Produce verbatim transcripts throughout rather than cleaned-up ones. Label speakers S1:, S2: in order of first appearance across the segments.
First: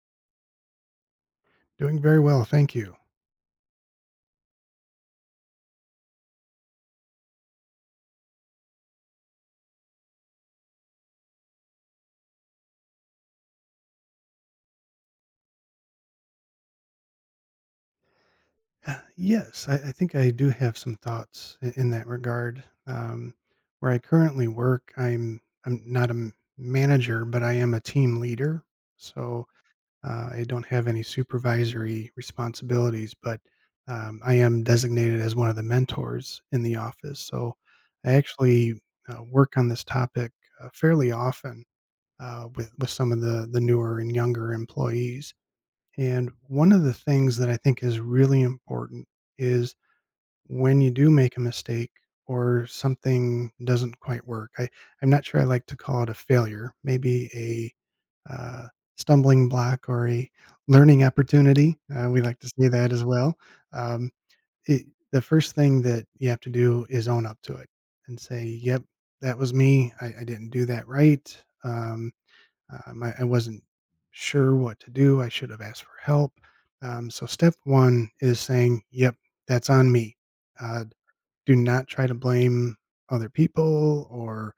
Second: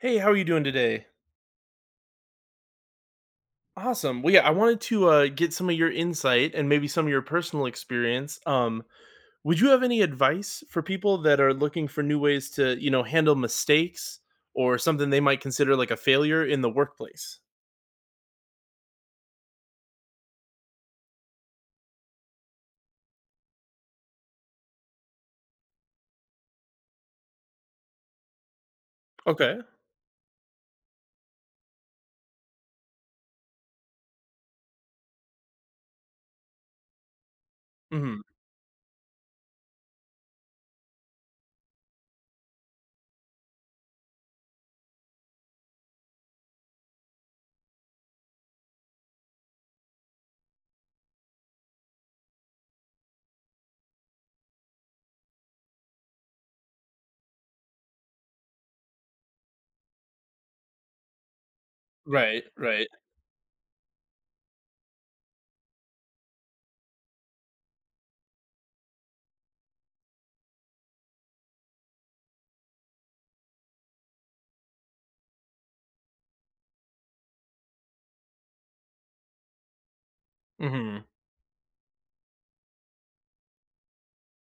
S1: Hey, how are you doing today?
S2: Doing very well, thank you.
S1: Awesome. Well, yeah, I wanted to uh, get some of your insight and maybe some of your personal experience. Um, would you have any advice for people that are looking for new ways to, you know, handle mistakes or something they might consider like a failure in the workplace?
S2: Uh, yes, I, I think I do have some thoughts in, in that regard. Um, where I currently work, I'm I'm not a m- manager, but I am a team leader, so
S1: Okay.
S2: uh, I don't have any supervisory responsibilities, but um, I am designated as one of the mentors in the office. So I
S1: hmm
S2: actually uh, work on this topic uh, fairly often uh, with with some of the the newer and younger employees. And one of the things that I think is really important is when you do make a mistake or something doesn't quite work. I, I'm not sure I like to call it a failure, maybe a uh, stumbling block or a learning opportunity. Uh, we like
S1: Right.
S2: to say
S1: Right.
S2: that as well. Um, it, the first thing that you have to do is own up to it and say, yep, that was me. I, I didn't do that right. Um, um, I, I wasn't sure what to do. I should have asked for help. Um, so, step one is saying, yep, that's on me. Uh,
S1: hmm
S2: do not try to blame other people or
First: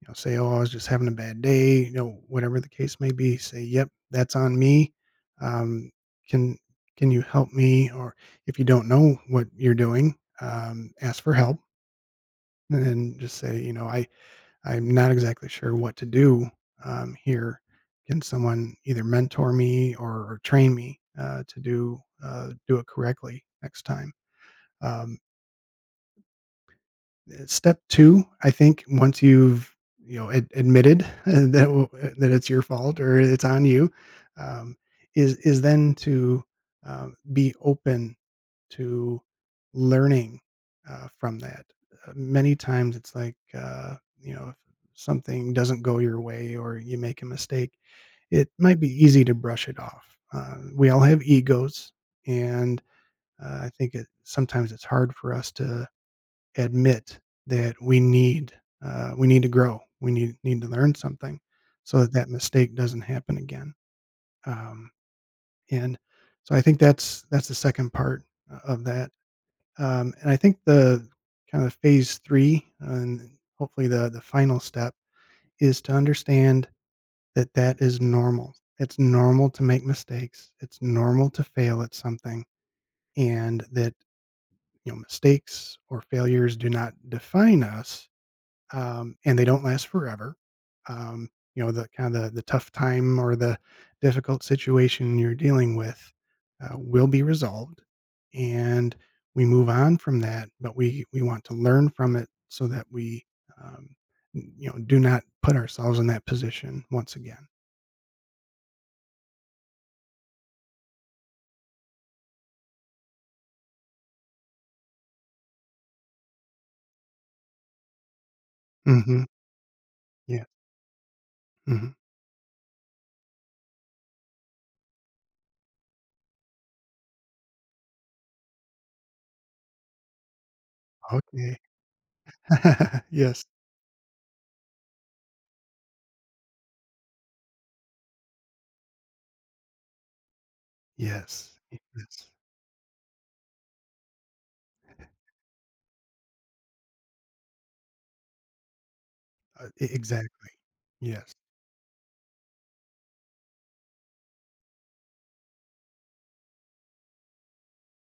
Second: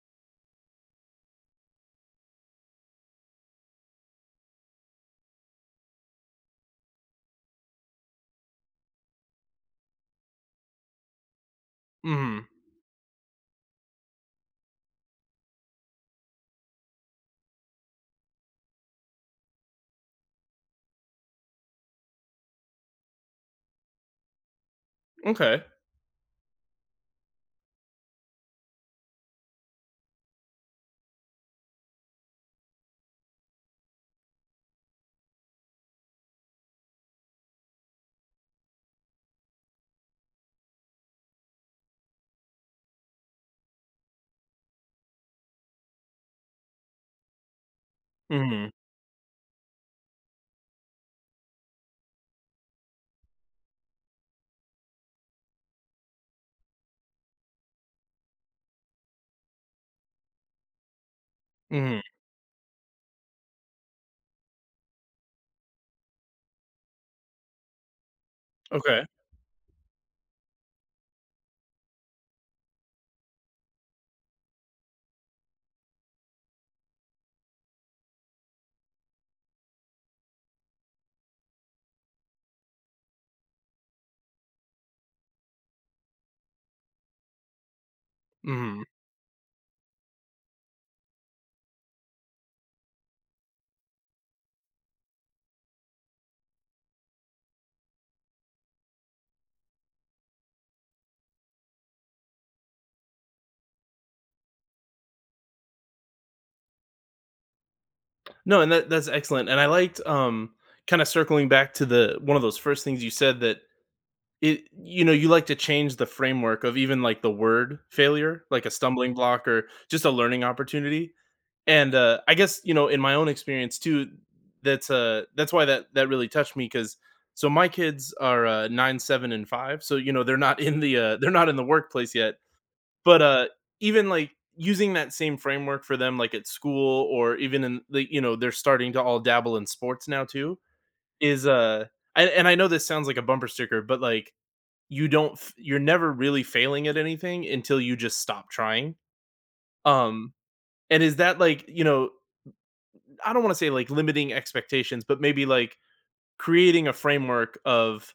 S2: you know, say, oh, I was just having a bad day, you know, whatever the case may be. Say, yep, that's on me. Um, can can you help me? Or if you don't know what you're doing, um, ask for help
S1: hmm
S2: and just say, you know, I I'm not exactly sure what to do, um, here. Can someone either mentor me or or train me, uh, to do, uh, do it correctly next time? Um,
S1: Okay.
S2: eh, Step two, I think once you've, you know, ad admitted that w eh, that it's your fault or it's on you, um, is is then to, um, be open to learning uh, from that. Uh, many times it's like, uh, you know, if something doesn't go your way or you make a mistake, it
S1: hmm
S2: might be easy to brush it off. Uh, we all have egos, and uh, I think it, sometimes it's hard for us to admit that we need uh, we need to grow, we need need to learn something, so
S1: hmm
S2: that that mistake doesn't happen again. Um, and so I think that's that's the second part uh, of
S1: Okay.
S2: that. Um, and I think the kind of phase three and hopefully the the final step is to understand that that is normal. It's normal to make mistakes. It's normal to fail at something, and that, you know, mistakes or failures do not define us,
S1: hmm
S2: um, and they don't last forever. Um, you know, the kind of the, the tough time or the difficult situation you're dealing with uh, will be resolved, and we move on from that. But we we want to learn from it so that we, um, n- you know, do not put ourselves in that position once again.
S1: No, and that that's excellent. And I liked um kind of circling back to the one of those first things you said that It you know, you like to change the framework of even, like, the word failure, like a stumbling
S2: Hmm.
S1: block or just a learning
S2: Yeah.
S1: opportunity,
S2: Hmm.
S1: and, uh, I guess, you know, in my own experience too, that's, uh that's why that that really touched me because so my kids are, uh, nine, seven, and five, so, you know, they're not in the, uh they're not
S2: Okay.
S1: in the workplace yet, but,
S2: Yes.
S1: uh, even, like, using that same framework for them, like, at school or even in the you know, they're starting to all dabble in sports now too, is,
S2: Yes.
S1: uh
S2: Yes.
S1: and and I know this sounds like a bumper sticker, but, like, you don't f- you're never really failing at anything until you just stop trying.
S2: Uh, e-
S1: um
S2: exactly.
S1: and is
S2: Yes.
S1: that like, you know, I don't want to say like limiting expectations, but maybe like creating a framework of,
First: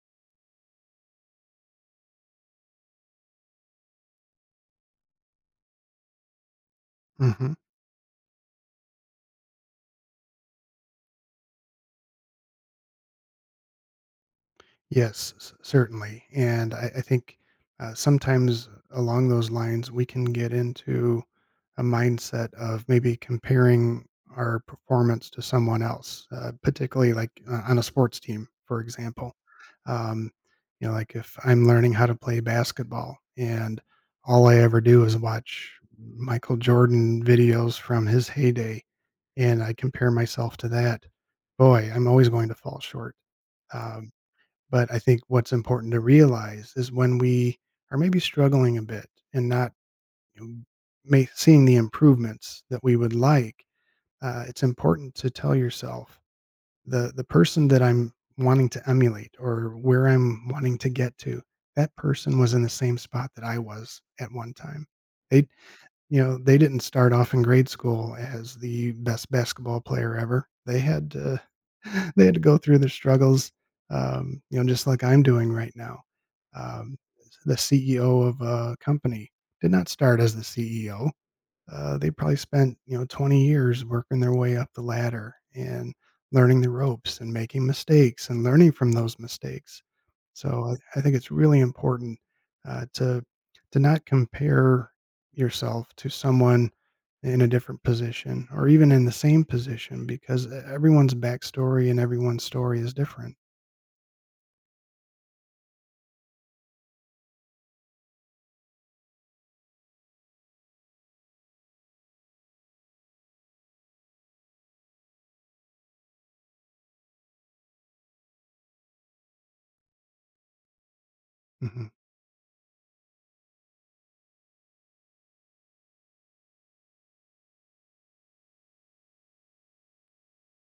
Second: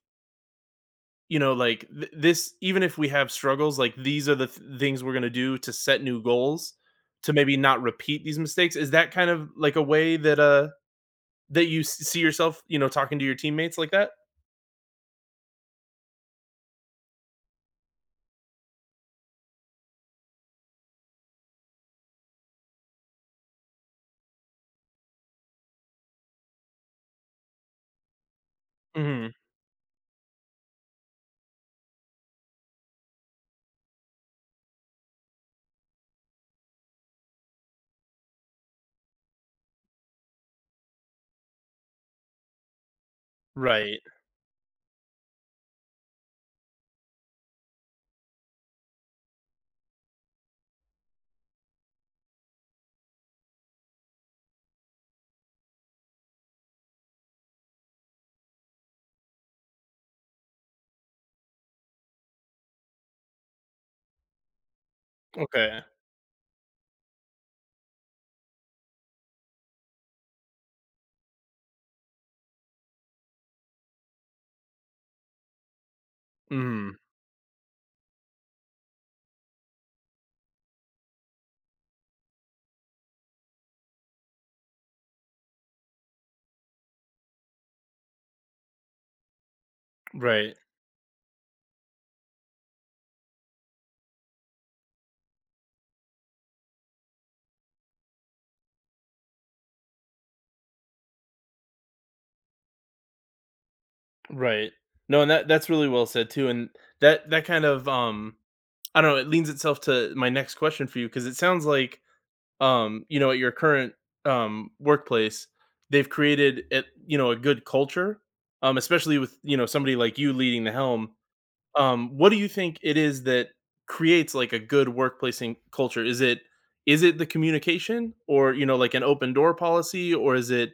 S1: you know, like th- this, even if we have struggles, like these are the th- things we're going to do to set new goals to
S2: Hmm.
S1: maybe not repeat these mistakes. Is that kind of like a way that uh that you see yourself, you know, talking to your teammates like that?
S2: Yes, c certainly, and I I think, uh, sometimes along those lines, we can get into a mindset of maybe comparing our performance to someone else, uh, particularly, like, uh, on a sports team, for
S1: Mhm.
S2: example. Um, you know, like, if I'm learning how to play basketball and all I ever do is watch Michael Jordan videos from his heyday, and I compare myself to that, boy, I'm always going to fall short.
S1: Right.
S2: Um but I think what's important to realize is when we are maybe struggling a bit and not you know, may, seeing the improvements that we would like, uh, it's important to tell yourself the the person that I'm wanting to emulate or where I'm wanting to get to, that person was in the same spot that I was at one time. They
S1: Okay.
S2: you know, they didn't start off in grade school as the best basketball player ever. They had to they had to go through their struggles, um, you know, just like I'm doing right now. Um,
S1: Mhm.
S2: the C E O of a company did not start as the C E O. Uh, they probably spent, you know, twenty years working their way up the ladder and learning the ropes and making mistakes and learning from those mistakes.
S1: Right.
S2: So I, I think it's really important, uh, to to not compare yourself to someone in a different position or even in the same position because uh, everyone's backstory and everyone's story is different.
S1: Right. No, and that that's really well said too. And that that kind of um I don't know, it leans itself to my next question for you because it sounds like, um, you know, at your current um, workplace, they've created, it, you know, a good culture, um, especially with, you know, somebody like you leading the helm.
S2: Hmm.
S1: Um, what do you think it is that creates like a good workplace in- culture? Is it, is it the communication, or, you know, like an open door policy, or is it,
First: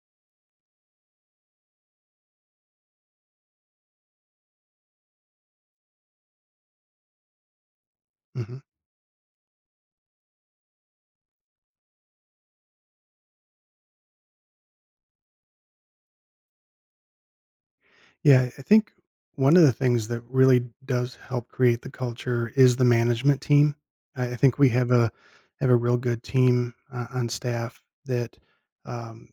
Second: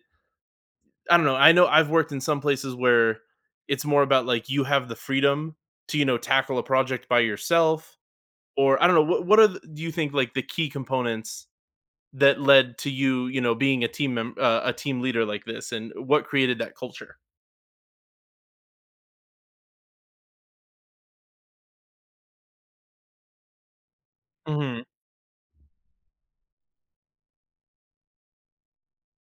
S1: I don't know. I know I've worked in some places where it's more about, like, you have the freedom to, you know, tackle a project by yourself,
S2: Hmm.
S1: or I don't know. What what are the, do you think like the key components that led to you, you know, being a team mem- uh, a team leader like this, and what created that culture?
S2: Yeah, I think one of the things that really does help create the culture is the management team. I I think we
S1: Mhm,
S2: have a have a real good team uh, on staff that um,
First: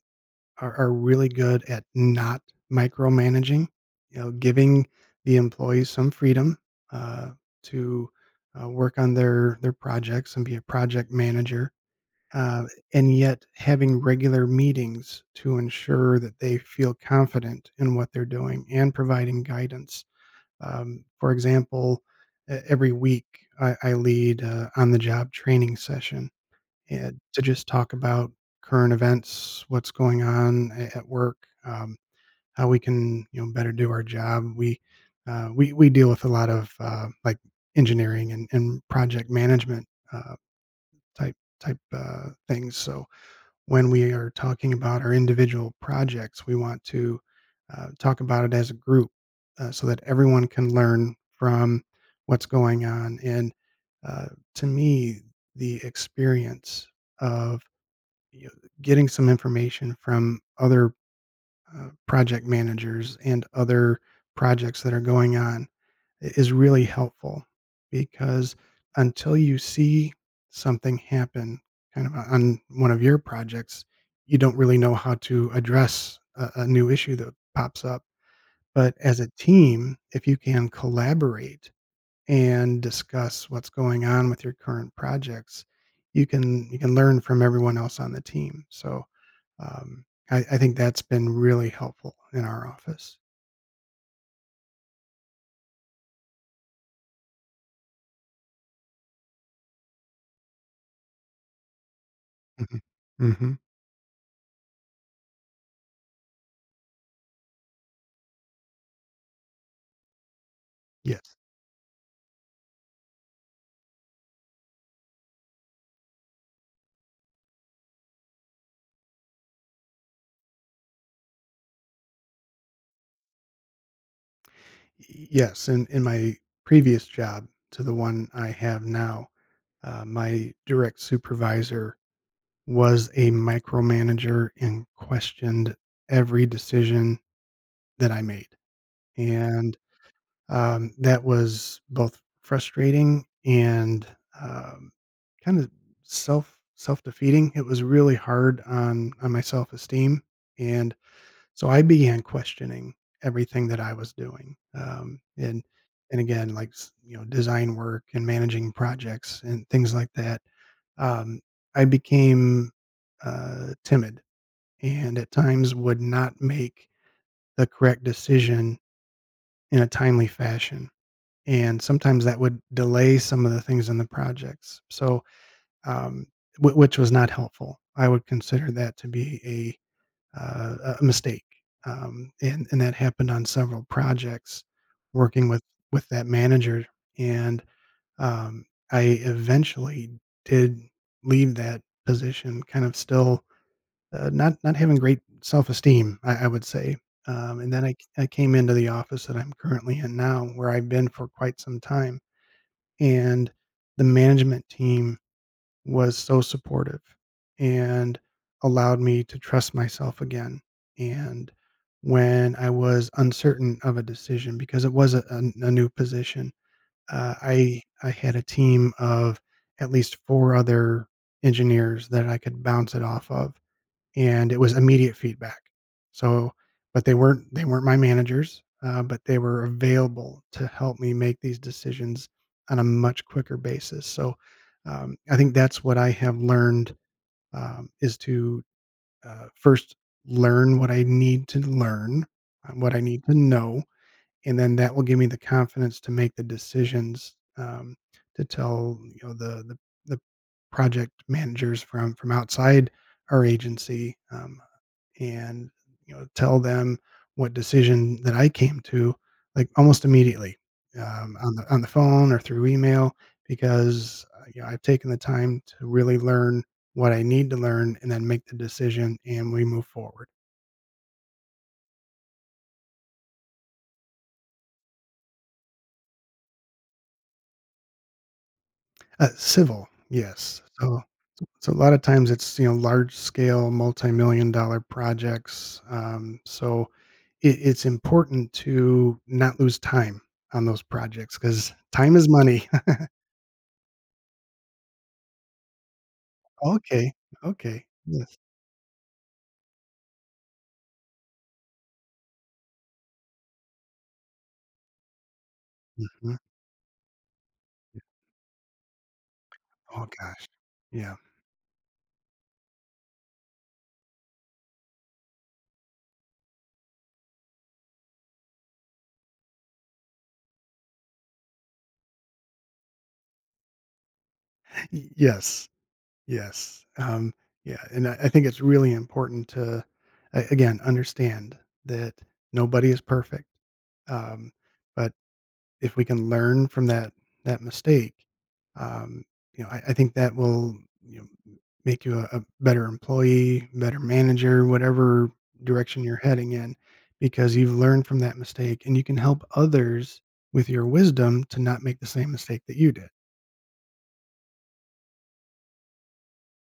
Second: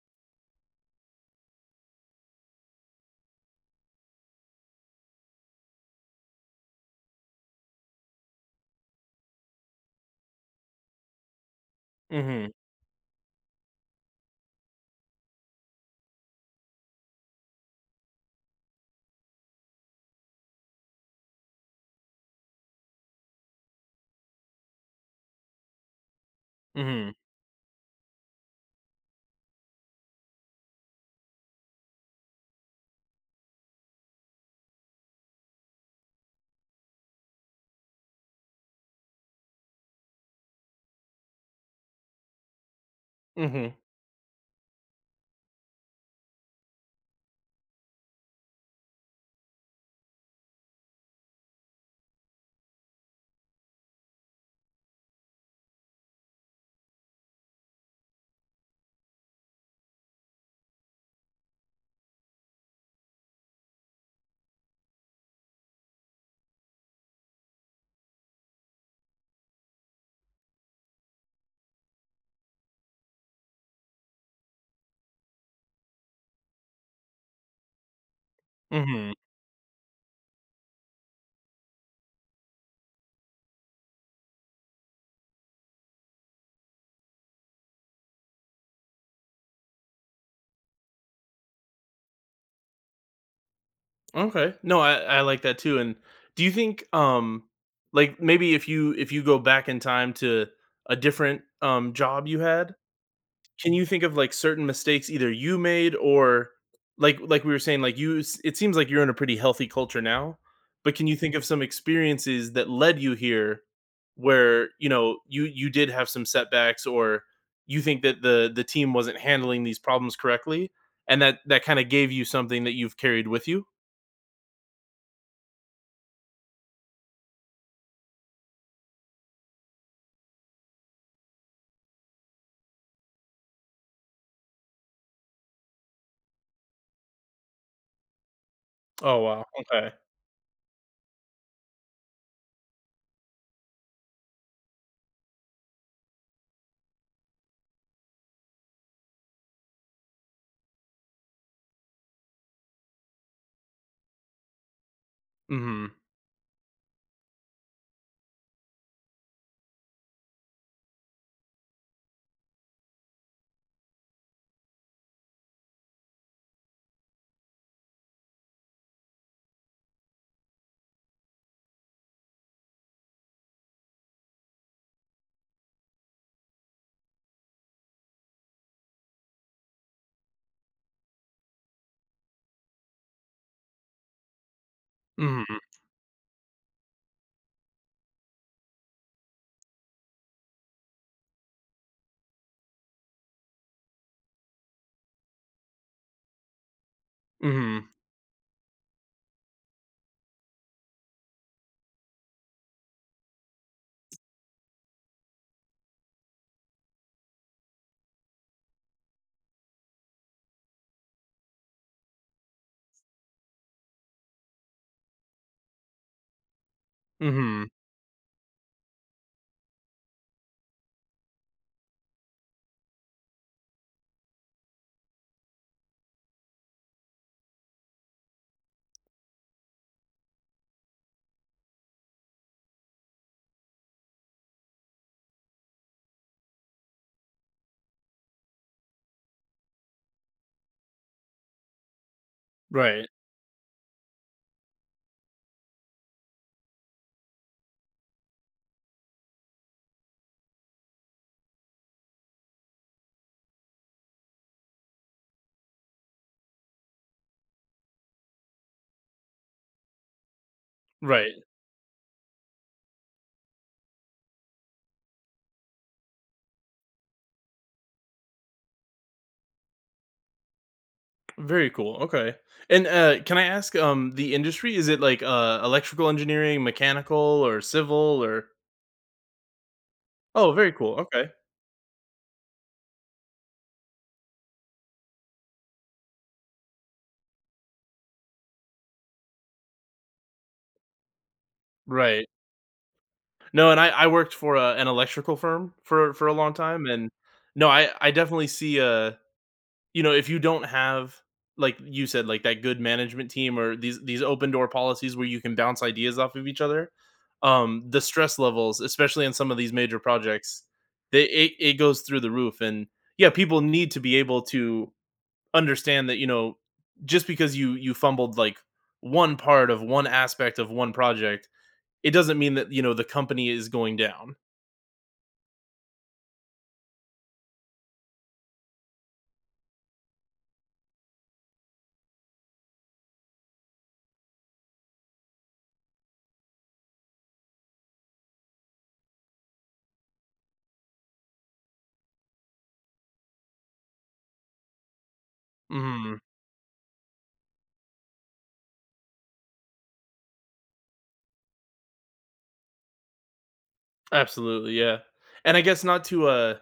S2: are, are really good at not micromanaging. You know, giving the employees some freedom, uh, to uh, work on their their projects and be a project manager,
S1: mhm,
S2: uh, and yet having regular meetings to ensure that they feel confident in what they're doing and providing guidance. Um, for example, e- every week I, I lead uh, on the job training session
S1: mhm,
S2: and to just talk about current events, what's going on a- at work, um, how we can you know better do our job. We uh, we we deal with a lot of, uh, like, engineering and, and project management, uh, type type uh, things, so
S1: mhm,
S2: when we are talking about our individual projects, we want to uh, talk about it as a group, uh, so that everyone can learn from what's going on. And uh, to me, the experience of, you know, getting some information from other uh, project managers and other projects that are going on is really helpful because until you see something happen kind of on one of your projects, you don't really know how to address a, a new issue that pops up. But
S1: mhm.
S2: as a team, if you can collaborate and discuss what's going on with your current projects, you can you can learn from everyone else on the team. So um, I, I think that's been really helpful in our office.
S1: Okay. No, I I like that too. And do you think, um, like maybe if you, if you go back in time to a different um job you had,
S2: Hmm. Hmm.
S1: can you think of, like, certain mistakes either you made or, like like we were saying, like, you s it seems like you're in a pretty healthy culture now, but can you think
S2: Yes.
S1: of some experiences that led you here where, you know, you you did have some setbacks or you think that the the team wasn't handling these problems correctly, and that that kinda gave you something that you've carried with you?
S2: Yes, in in my previous job to the one I have now, uh, my direct supervisor was a micromanager and questioned every decision that I made,
S1: Oh, wow,
S2: and,
S1: okay.
S2: um, that was both frustrating and, um, kinda self self-defeating. It was really hard on on my self-esteem, and so I began questioning everything that I was doing, um, and
S1: Mhm.
S2: and again, like, s you know, design work and managing projects and things like that. Um, I became, uh, timid and at times would not make the correct decision in a timely fashion, and sometimes that would delay some of the things in the projects. So, um, whi which was not helpful. I would consider that to be a uh, a mistake, um, and and that happened on several projects
S1: Mhm.
S2: working with with that manager, and, um, I eventually did leave that position kind of still, uh, not not having great self-esteem, I I would say, um, and then
S1: Mhm.
S2: I I came into the office that I'm currently in now, where I've been for quite some time, and the management team was so supportive and allowed me to trust myself again. And when I was uncertain of a decision, because it was a, a, a new position, uh,
S1: Mhm.
S2: I I had a team of at least four other engineers that I could bounce it off of, and it was immediate feedback. So, but they weren't they weren't my managers, uh, but they were available to help me make these decisions on a much quicker basis. So, um, I think that's what I have learned, um, is to uh, first learn what I need to learn, uh, what I
S1: Right.
S2: need to know, and then that will give me the confidence to make the decisions, um, to tell you know the the the project managers from from outside our agency, um, and, you know, tell them what decision that I came to, like, almost immediately, um,
S1: Right.
S2: on the on the phone or through email because, uh, you know, I've taken the time to really learn what I need to learn and then make the decision, and we move forward.
S1: Very cool. Okay. And uh, can I ask, um, the industry, is it like uh electrical engineering, mechanical or civil, or
S2: Uh, civil,
S1: Oh,
S2: yes.
S1: very cool.
S2: So
S1: Okay.
S2: so a lot of times it's, you know, large scale multi-million dollar projects, um, so it it's important to not lose time on those projects because time
S1: Right.
S2: is money.
S1: No, and I I worked for uh, an electrical firm for for a long time, and
S2: Okay,
S1: no,
S2: okay.
S1: I I
S2: Yes.
S1: definitely see uh you know, if you don't have, like you said, like that good management team or these these open door policies where you can bounce ideas off
S2: Mhm.
S1: of each other, um, the
S2: Yeah.
S1: stress levels, especially in some of these major
S2: Oh gosh,
S1: projects,
S2: yeah.
S1: they, it, it goes through the roof. And yeah, people need to be able to understand that, you know, just because you you fumbled like one part of one aspect of one project, it doesn't mean that, you know, the company is going down.
S2: Y Yes, yes. Um, yeah, and I I think it's really important to, a again, understand that nobody is perfect, um, but if we can learn from that that mistake, um, you know, I, I think that will you know make you a, a better employee, better manager, whatever direction you're
S1: Mhm.
S2: heading in, because you've learned from that mistake, and you can help others with your wisdom to not make the same mistake that you did.
S1: Absolutely, yeah. And I guess not to uh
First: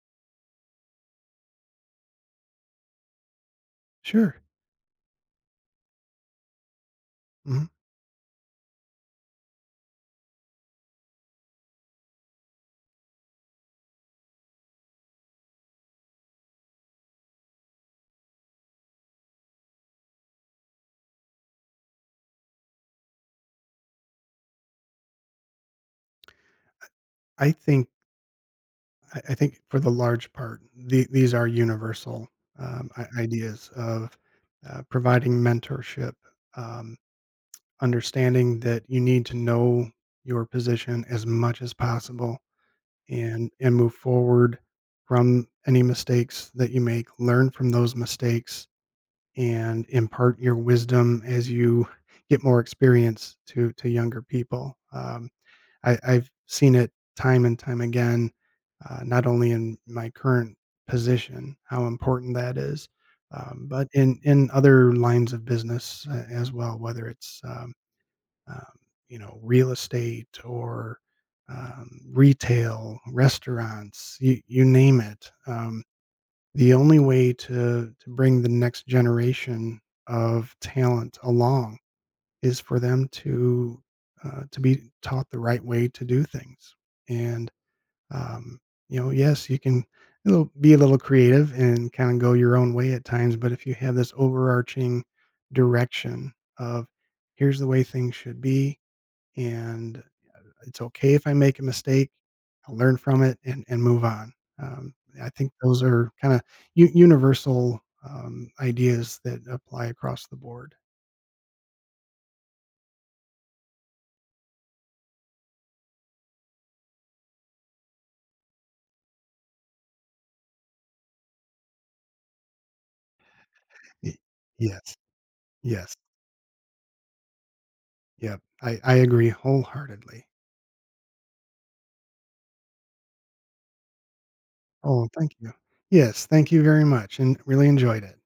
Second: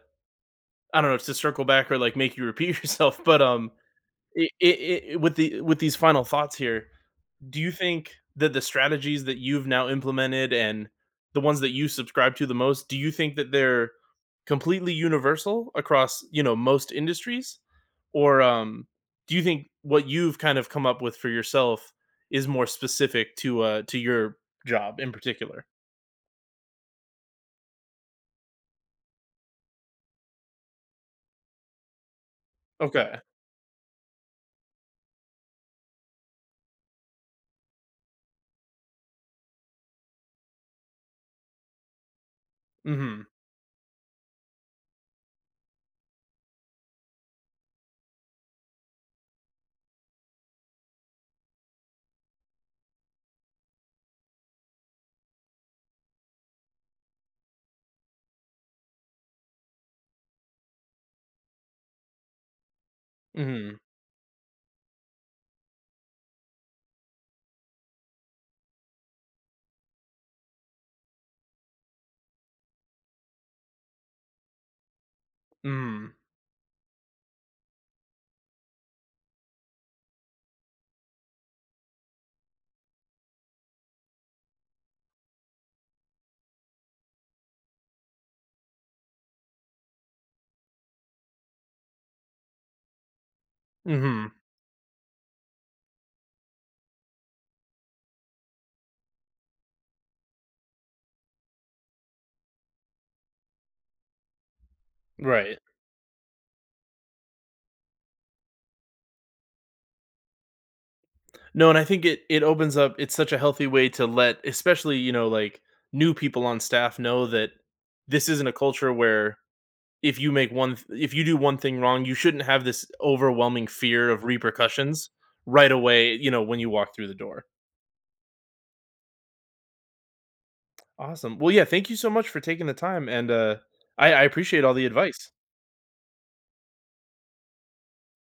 S1: I don't know, to circle back or like make you repeat yourself, but um,
S2: Sure.
S1: it, it, it, with the with these final thoughts here, do
S2: Hmm.
S1: you think that the strategies that you've now implemented and the ones that you subscribe to the most, do you think that they're completely universal across, you know, most industries, or um, do you think what you've kind of come up with for yourself is more specific to uh to your job in particular?
S2: I think I I think for the large part, the, these are universal, um, i-
S1: Okay.
S2: ideas of uh, providing mentorship. Um, Understanding that you need to know your position as much as possible,
S1: Mm-hmm.
S2: and and move forward from any mistakes that you make, learn from those mistakes and impart your wisdom as you get more experience to to younger people. um, I, i've seen it time and time again, uh, not only in my current position, how important that is, um,
S1: Mm-hmm.
S2: but in in other lines of business uh, as well, whether it's um, um, you know, real estate or um, retail, restaurants, you, you name it. Um,
S1: Mm-hmm.
S2: the only way to, to bring the next generation of talent along is for them to uh, to be taught the right way to do things. And um, you know, yes, you can it'll be a little creative and kind of go your own way at times, but if you have this
S1: Mm-hmm.
S2: overarching direction of here's the way things should be, and it's okay if I make a mistake. I'll learn from it and and move on. Um, I think
S1: Right.
S2: those are kinda u universal, um, ideas that apply across the board.
S1: No, and I think it, it opens up, it's such a healthy way to let, especially, you know, like, new people on staff know that this isn't a culture where if you make one th- if you do one thing wrong, you shouldn't have this overwhelming fear
S2: Y
S1: of
S2: Yes,
S1: repercussions right
S2: yes,
S1: away, you know, when you walk through the door.
S2: yep, I I agree wholeheartedly.
S1: Awesome. Well, yeah, thank you so much for taking the time, and uh I, I appreciate all the
S2: Oh,
S1: advice.
S2: thank you. Yes, thank you very much, and really enjoyed it.